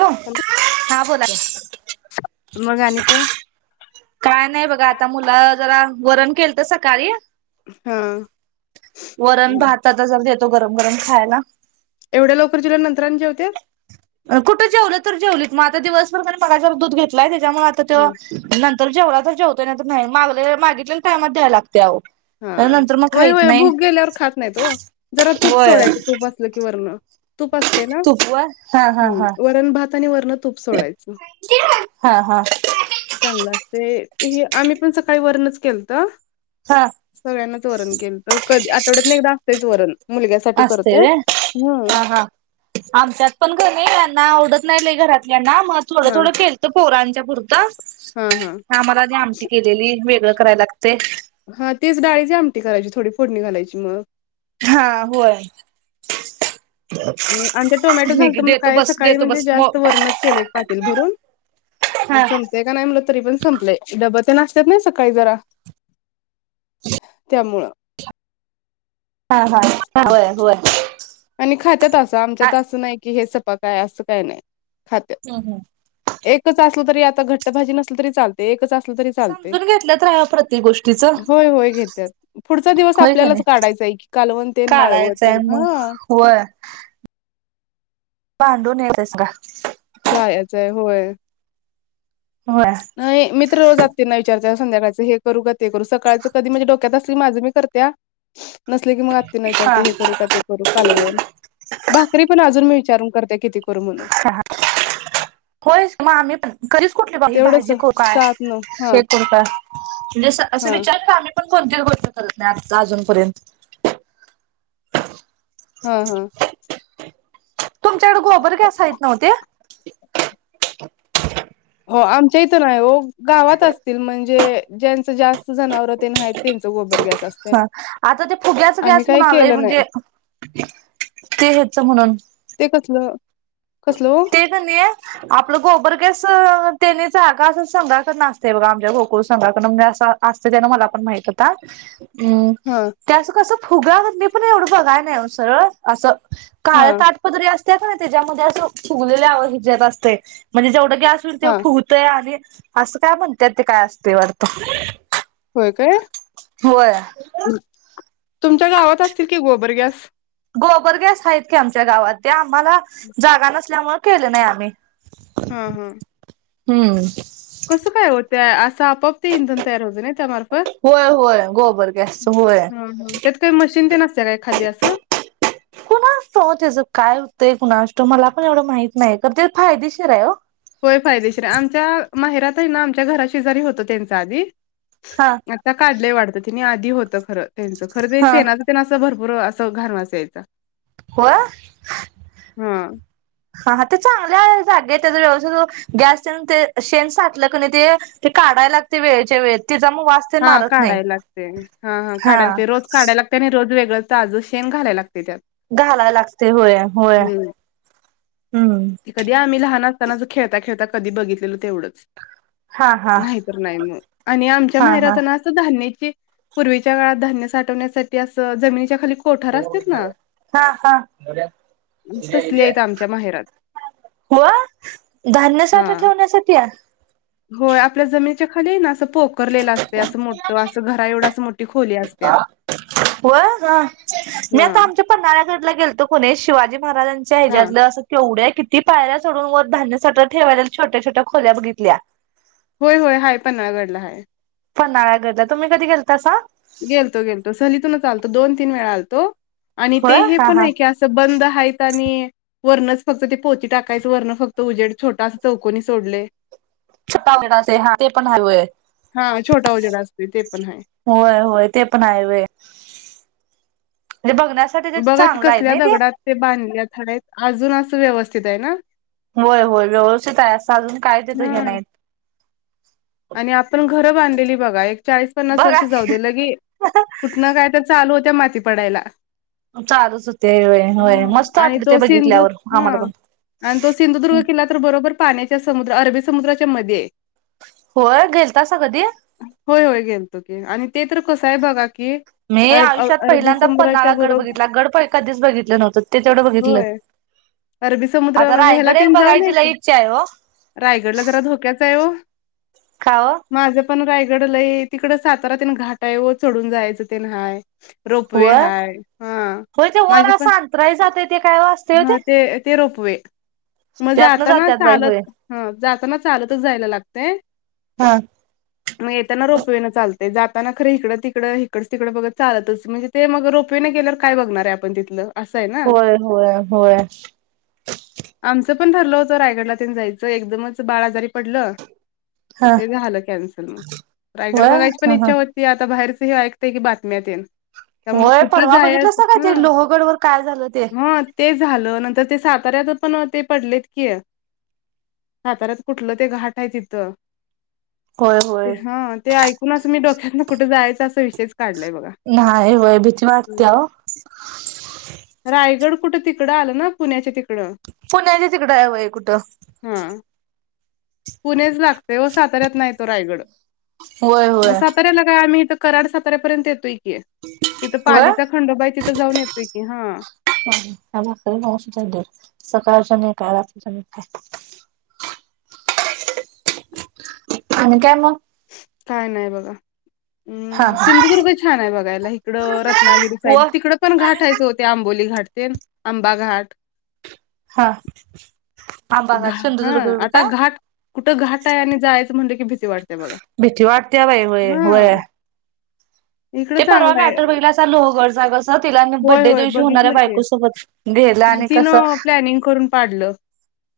Hello, हा बोला की, मग आणि काय? [inaudible] काय नाही बघा आता मुलं जरा वरण केल तर सकाळी. हा. वरण भात आता जर देतो गरम गरम खायला. एवढ्या लवकर जेवल्या नंतर आणि जेवतेत? कुठं जेवलं तर जेवलीत मग आता दिवसभर का नाय मगा जरा दूध घेतलाय त्याच्यामुळे आता हम्म तेव नंतर जेवला तर जेवतय नाहीतर नाही मागले मागितल्याला टायमात द्यायला लागते आव. हा तर नंतर मग होय खाईत नाही. [inaudible] खात नाहीत ओ, जरा तूप होय सोडायच तूप असलं की वरणं. तूप असतेय ना तुपवर हा हा हं, हा वरण भात आणि वरण तूप सोडायचं [unintelligible] हा हा चांगलं असतेय, आम्ही पण सकाळी वरणच केलत. हा. सगळ्यांनाच वरण केलं तर कधी आठवड्यातन एकदा असतेच वरण मुलग्यासाठी असतंय करतोय व्हय हम्म. हा हा आमच्यात पण घ नाही यांना आवडत नाही लय घरातल्याना मग थोडं हा थोडं केल पोरांच्या पुरतं हा हा आम्हाला आणि आमटी केलेली वेगळं करायला लागतेय. हा तेच डाळीची आमटी करायची थोडी फोडणी घालायची मग हा होय. [inaudible] आमच्यात टोमॅटो झालत म्हणून देतो काय बस सकाळी देतो म्हणजे बस मो जास्त वरणच केलं एक हा ते का नाही म्हटलं तरी पण संपलंय डबं तेन असतात नाही सकाळी जरा त्यामुळं. हा हा, होय-होय आणि खात्यात असं आमच्यात असं नाही की हे सपाक हाय असं काय नाही खात्या हं हं एकच असलं तरी आता घट्ट भाजी नसल तरी चाल ते एकच असलं तरी चालतेय, समजून घेतलंत राहावा प्रत्येक गोष्टीच होय होय घेत्यात. पुढचा दिवस होय का आपल्यालाच नाही. काढायचा आहे की कालवंण तेन माळवं काढायचंय तेन मग हा. होय बांधुन येतेस का? जायचं आहे होय. होय नाही मी तर रोज आत्यीना विचारते संध्याकाळचं हे करू का ते करू सकाळचं कधी म्हणजे डोक्यात असली की माझं मी करत्या नसले की मग आत्याना हा विचारते हे करू का ते करू. कालवण भाकरी पण अजून मी विचारून करते किती करू म्हणून होयस म आम्ही पण. कधीच कुठली [unintelligible] ही तेवढंच भाजी करु काय, सात नऊ हा हे करू काय म्हणजे असं असं हा विचार ता आम्ही. पण कोणत्याही गोष्ट करत नाही, आता अजूनपर्यंत. हा हा! तुमच्याकड गोबर गॅस हाईत नव्हत्या? हो आमच्या इथं नाही हो गावात असतील, म्हणजे ज्यांच जास्त जनावर तेन आहे त्यांच गोबर अस हं आता ते फुग्याच गॅस स म्हणून आलंय, केलं म्हणजे नाही ते हेच म्हणून. ते कसलं, कसल ओ? ते कनीये आपलं गोबरगॅस त्यानी जागा असं संघाकडन आसतय बघा, आमच्या गोकुळ संघाकडन म्या आसा. असतं त्यान मला पण माहित होता. हूं हा त्या असं कसं फुगा मदले पण एवढं बघाया नाही ओ सरळ आसं. हा काळ्या ताटपदरी असत्या का नै त्याच्यामध्ये असं फुगलेल्या आवं हिच्यात असतय म्हणजे जेवढं गॅस तुरतेय ते हा फुगतय आणि आसं काय म्हणत्यात ते काय असतेय वाटतं. होय काय, होय तुमच्या गावात असतील कि गोबर गॅस? गोबर गॅस आहेत की आमच्या गावात, ते आम्हाला जागा नसल्यामुळे केल नाही आम्ही. हं हं! हूं! कसं काय ओ त्या असं आपोआप ते इंधन तयार होत नाही. होय होय, गोबर गॅसच होय. हा हा त्यात काही मशीन ते नसत्या काय खाली असं कुनां असत वो त्याचं काय होतय, कुणास ठाव, मला पण एवढं माहित नाही, खरं ते फायदेशीर आहे हो. होय फायदेशीर आहे, आमच्या माहेरात आहे ना आमच्या घरा शेजारी होत त्यांचा आधी. [inaudible] आता काढलय वाटत तीनी आधी होत खरं त्यांचं खर ते हा शेनाच त्यांन असं भरपूर असं घाण वास यायचा. हो हां हा हा ते चांगल्याय जागेतच व्यवसुहो [unintelligible] गॅस तेन ते शेण साठलं क नाही ते, ते काढाय लागतय वेळेच्या वेळेत तेचा म वास तेन हा मारत नाही. काढाय लागतय, हा हा काढायला ते रोज काढायला लाग त्याने रोज वेगळं ताजं शेंन घालाया लागतय त्यात. घालाया लागतय होया होया हूं. ती कधी आम्ही लहान असतांना अस खेळता खेळता कधी बघितलेल तेवढंच. हा हा नाहीतर नाही म आणि आमच्या हा हा माहेरात नां. असं धान्याची पूर्वीच्यां धान्य साठवण्यासाठी आसं जमीनीच्या खाली कोठार असतात ना तसली आहेत आमच्या माहेरात. [unintelligible] हो धान्य साठा हां ठेवण्यासाठीया. होय आपल्या जमिनीच्या खाली हे ना असं पोक करलेलं असतेया असं मोठं असं घरा एवढ अस मोठी खोली असत्या. अ रा मी आता हां आमच्या पन्हाळ्यागडला गेलतो कोणी शिवाजी महाराजांच्या हा ह्याच्यातलं अस तेवढ्या किती पायऱ्या चडून वर धान्यसाठा ठेवां लेल्या छोट्या छोट्या खोल्या बघितल्या. होय होय हाय पन्हाळगडला हाय. पन्हाळा गडला तुम्ही कधी गेलतासा? गेलतो गेलतो सहलीतूनच आलतो दोन तीन वेळा आलतो, आणि होय ते हे हा पण हा आहे की असं बंद आहेत आणि वरणच फक्त ते पोती टाकायचं, वरण फक्त उजेड छोटास चौकोनी सोडलय. छोटा [unintelligible] हा ते पण हाय होय. हा, छोटा उजेड असतील ते पण हाय. होय होय ते पण आहे वे म्हणजे बघण्यास बघा की कसल्या दगडात ते बांधल्यात [unintelligible] अजून असं व्यवस्थित आहे ना. होय होय व्यवस्थित आहे, असं अजून काय हा तिथं हे नाही. आणि आपण घरं बांधलेली बघा एक चाळीस पन्नास बघा वर्ष जाऊ दे लगी कुठनं काय तर चालू होत्या माती पडायला. चालूच होतय व्हय होय हा मस्त आणि वाटलं ते तो सिंधू बघितल्यावर हा आम्हाला पण. आणि तो सिंधुदुर्ग किल्ला तर बरोबर पाण्याच्या समुद्र अरबी समुद्राच्या मध्यी आहे. होय, गेलतासा कधी? होय होय गेलतो की आणि ते तर कसं आहे बघा की मी अर अ आयुष्यात अरबी पहिल्यांदा पन्नाळा समुद्राच्या गड बरोबर बघितला, गड पाय कधीच बघितलं नव्हतं ते तेवढं बघितलं. होय अरबी समुद्र आता म्हणजे ह्याला रायगड एक तेन जाऊन आहे बघायची की लई इच्छा आहे हो. रायगडला जरा धोक्याचा आहे हो. का ओ? माझं पण रायगड लई तिकडं सातारा तेन घाट आहे ओ चढून जायचं तेन हाय. रोपवे वर हाय हा होय ते वर माझे पण असं अंतराळी जातय ते काय ओ असतय ओ हा ते ते रोपवे म त्यातनं जाताना जात्यात बाई चालत होय. हा जाताना चालतच जायला लागतय. हा. मग येताना रोपवे न चालतंय जाताना खरं इकडं तिकडं इकडच तिकडं बघत चालतच म्हणजे ते मग रोपवे ने गेल्यावर काय बघणार आहे आपण तिथलं? असं आहे ना हो होया होया. आमचं पण ठरलं होतं रायगडला तेन जायचं एकदमच बाळ आजारी पडलं. हा ते झालं कॅन्सल म रायगड होय बघायची पण हा हा. इच्छा हो ती आता बाहेरच हे ऐकताय की बातम्या तेन तर मग होय कुठं परवा बघितलंसा काय जायचं ते हा लोहगडवर काय झालं ते? मत ते झालं नंतर ते साताऱ्यात पण ते पडलेत कीय साताऱ्यात कुठलं ते घाट आहे तिथं होय ते होय. हा ते ऐक कून असं मी डोक्यातंन कुठे जायचं असं विषयच काढलाय बघा. नाही व्हय भीती वाटत्या ओ. रायगड कुठं तिकडं आलं ना पुण्याच्या तिकडं? पुण्याच्या तिकडं आहे व्हय कुठं. हा पुणेच लागते ओ साताऱ्यात नाही तो रायगड होय म होय साताऱ्याला काय आम्ही इथं कराड सातऱ्यापर्यंत येतोय की तिथं होय. पालीचा खंडोबा हाय तिथं जाऊन येतोय की हा. [inaudible] लागतोय [unintelligible] सकाळच्या नाही काय रात्रीच्या नाही काय. आणि काय मग? काय नाय बघा. हा उम्म हा सिंधुदुर्ग छान आहे बघायला इकडं रत्नागिरी साईड वर तिकडं पण घाट आहेच हो ते आंबोली घाट तेन आंबा घाट हा आंबा घा घाट हा सिंधुदुर्ग [unintelligible] आता का? घाट कुठं घाट आहे आणि जायचं म्हटलं की भीती वाटतेय बघा भीती वाटते बाई होय होय हा. इकडं ते परवा चांगलं आहे मॅटर बघितलासा लोहगडचा कसा तिलाने होय बड्डे दिवशी होणाऱ्या बायको सोबत. गेलं आणि कसं तिनं प्लॅनिंग करून पाडलं.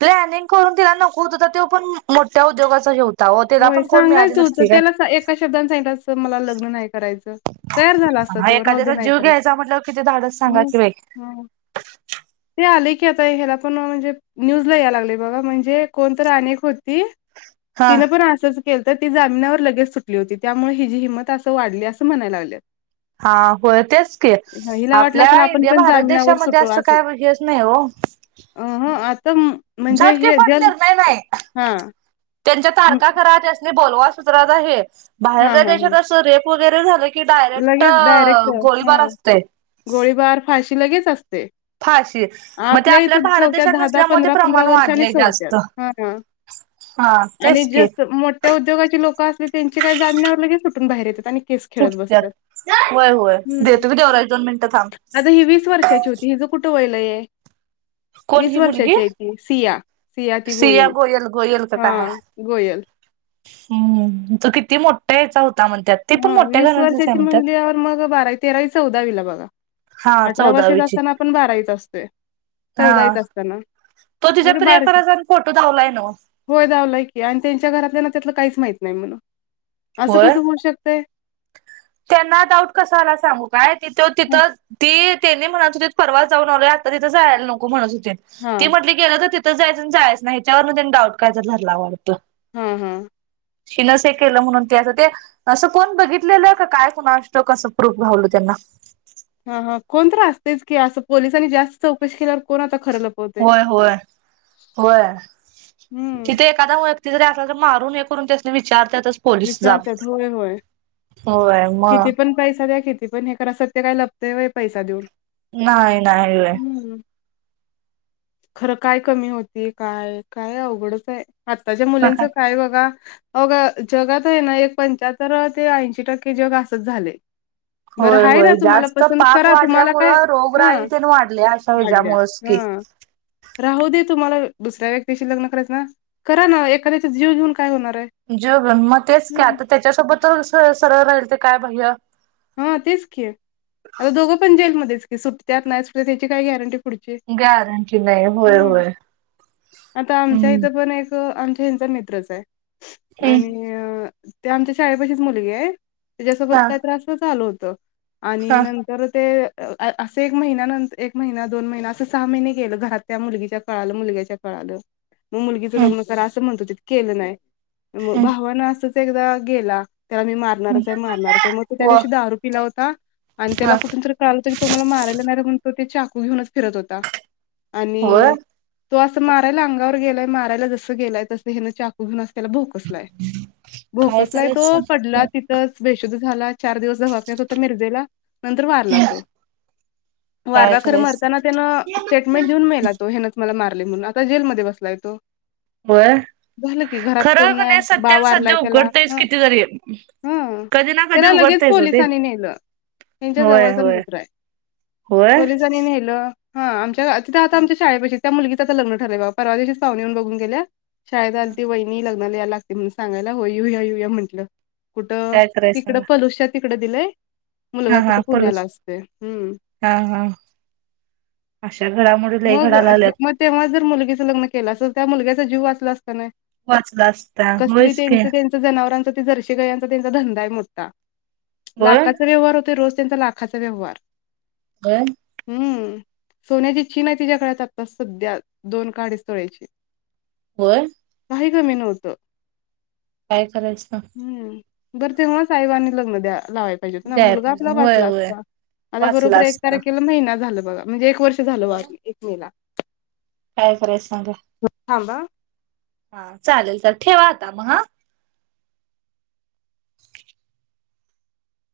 प्लॅनिंग करून तिला नको होता, त्यो पण मोठ्या उद्योगचा हे हो त्याला होय पण कोण मिळाली सांगायचं होतं नसती काय? त्याला सा एका शब्दाने सांगितलं असतं मला लग्न नाही करायचं. तयार झाला असता हा त्यो राहू दे एखाद्याचा नाही जीव करत, घ्यायचा म्हटल्यावर किती धाडस सांगा हम् की बाई हम ते आलयं की आता ह्याला पण म्हणजे न्यूजला यायला लागलंय बघा म्हणजे, कोण तर आणि एक होती हा तिनं पण असचं केलतं ती जामिनावर लगेच सुटली होती, त्यामुळे हिची हिंमत असं वाढली असं म्हणायला लागल्यात. हा होय तेच की हां, हिला वाटलं आपल्या असेल आपण इंडिया पण भारत जामिनावर देशामध्ये असं काय हेच नाही हो अंह, आपण झट की फट निर्णय नाही. त्यांच्या हं, तारखा करा, त्यास्नी बोलवा सतरादा हे हां बाहेरल्या हां हां देशात अस रेप वगैरे झालं की डायरेक्ट लगेच डायरेक्ट गोळीबार हां असतंय. गोळीबार, फाशी लगेच असते. फाशीच मग ते आपल्या इथं भारत ठेवत्यात देशात दहा दहा नसल्यामुळे पंधरा पंधरा प्रमाण वर्षांनी वाढलेय सोडत्यात. जास्त. हा हा. हा तेच की त्या उद्योगाची लोकं असले त्यांची काही जामीण्यावर लगेच सुटून बाहेर येतात आणि केस खेळत बस सुटत्यात ताथ, होय होय हम्म-हम् देतो की देवराज दोन मिनिटं थांब आता ही वीस वर्षाची होती हिजं कुठं वय लई ये. कोण ही मुलगी सिया गोयल, गोयल हा क गोयल. हम्म-हम्म तो किती मोठा याचा होता म्हणत्यात ति पण हा मोठ्या वीस घरातलिचं आहे वर्षाची म्हणत्यात. म्हणल्यावर मग बारावी, तेरावी, चौदावीला बघा हा अठरा वर्ष चौदावीची असताना आपण बारावीच असतोय. हा चौदावीत असताना तो तिच्या कुठे बारावी प्रियकरा चा आणि फोटो दावलाय ना व होय दावलाय की, आणि त्यांच्या घरातल्या ना त्यातलं काहीच माहीत नाही म्हणून असं होय कसं होऊ शकतं ये? त्यांना डाऊट कसला सांगू काय, तिथ -तिथ ती त्यानी म्हणत होतेत परवाच जाऊ आलोया आता तिथं जायला नको म्हणत होतीत ती हा. म्हटली गेलं तर तिथं जायचं, जायच नाही त्यावर त्यांनी डाऊट काय तर धरला वाटतं. हं, हं, हिनचं ते केलं म्हणून ते अस ते असं कोण बघित कुठलं का काय कोणास ठाऊक असं प्रूफ घावल त्यांना हा, हा कोणतरी असतेच की असं पोलिसांनी जास्त चौकशी केल्यावर कोणच खरं लपत होय, होय, होय हम्म तिथे एखादा व्यक्ती जरी असला तरी मारून हे करून त्यास विचारत्यातच. पोलीस जाब, विचारतात होय होय होय म किती पण पैसा द्या किती पण, हे करा सत्य काय लपतंय व्हय पैसा देऊन, नाही नाही हम्म. खरं काय कमी होती, काय -काय अवघडच आहे. आत्ताच्या होय. मुलींचं काय बघा, अघं जगात आहे ना एक पंच्याहत्तर ते ऐंशी टक्के जग असचं झालंय. बरं होय आहे ना होय तुम्हाला जास्त पसंत पाप करा तुम्हाला काय वाढल्यामुळं रोगराई हं तेन वाढल्या अशा वाडल्या ह्याच्यामुळंच हा की. राहू दे तुम्हाला दुसऱ्या व्यक्तीशी लग्न करायच ना करा ना एखाद्याचा जीव घेऊन काय होणार आहे? जिव घेऊन म तेच का हं. आता त्याच्यासोबत सरळ-सरळ राहिलं त काय भय यं हा तेच की, आता दोघं पण जेलमध्येच की सुट्टत्यात, नाही सूटत त्याची काय गॅरंटी पुढची, गॅरंटी नाही होय हं होय आता आमच्या हम्म इथं पण एक आमच्या ह्यांचा मित्रच आहे आणि अं ते आमच्या शाळेपाशीच मुलगी आहे त्याच्यासोबत हा काय असंच झालं होत. आणि हा नंत तर ते असं एक महिन्यानंतर एक महिना दोन महिना असं सहा महिने गेलं घरात त्या मुलगीच्या कळाल. मुलग्याच्या कळालं. मग मुलगीचं हम्म लग्न करा असं म्हणत होतीत केलं नाही मग हम्म भावान असच एकदा गेला त्याला मी हम्म मारणारच आहे मारणारच आहे. प त्या व दिवशी दारू पीला होता आणि त्याला हा कुठून कुठून तर कळालं होतं तो मला मारायला येणार आहे म्हणून तो ते चाकू घेऊनच फिरत होता. होय आणि तो असं मारायला अंगावर गेलाय माराय जसं गेलाय तसं हेन चाकू घून त्याला असा भोकसलाय. काय भोकसलाय तो करायचं पडला तिथच बेशुद्ध झालाय. चार दिवस दवाखान्यात होता मिरजेला. नंतर वारला तो. काय वारला खर करायचं मरताना त्या न स्टेटमेंट देऊन मेला तो ह्यानच मला मारले म्हणून आता जेलमध्ये बसलाय तो. होय. झालं की घरात खरं कोण क नाही बा सत्याला वारलाय सध्या त्याला. उघडतायच ह. किती जरी हम. कधी ना कधी त्याला लगेच उघडतायच हो ते पोलिसांनी नेलं. ह्यांच्या होय जवळचा होय मित्र आहे होय पोलिसांनी नेलं. हा आमच्या तिथ आमच्या शाळेपाशीच त्या मुलगीच आता लग्न ठरलंय बघा परवा दिवशीच पाहुणे येऊन बघून गेल्यात. शाळेत आली होती वहिणी लग्नला याय ला लागतय म्हणून सांगायला. होय येऊया येऊ या म्हटलं. कुठं काय करायच तिकड सांगा पलुश च्या तिकडे दिलंय मुलगा हा हा कुठे पुण्याला पलूस असतोय. हम्म. हा हा. अशा घडामोडी लई मग घडा लागल्यात मग तेव्हा जर मुलगीचं लग्न केलं असतं तर त्या मुलग्याचा जीव वाचला असता काय नाही? वाचला असता कसली होयच की त्यां जनाावारंचं जर्शी गयांचा त्यांचा धंदा मोठा. होय लाखां चा व्यवार होतोय रोज त्यांचा ला खाचा व्यवहार. होय. हम्म. सोन्याची चीन आहे तिच्या गळ्यात आता सध्या दोन का अडीच तोळ्याची. होय. काही कमी नव्हतं. काय करायचं सांग. हम्म. बरं तेव्हाच आई-बांनी लग्न द्या लावाय पाहिजे होत ना. द्याय मुलगा पाहिजे आपला होय बाजूला होय असता आता वाचला बरोबर एक असता तारखेला महिना झाला बघा. म्हणजे एक वर्ष झालं होय वारून एक मे ला. काय करायच सांगा. थांबा. हा. चालेल ल ठेवा आता मग हा.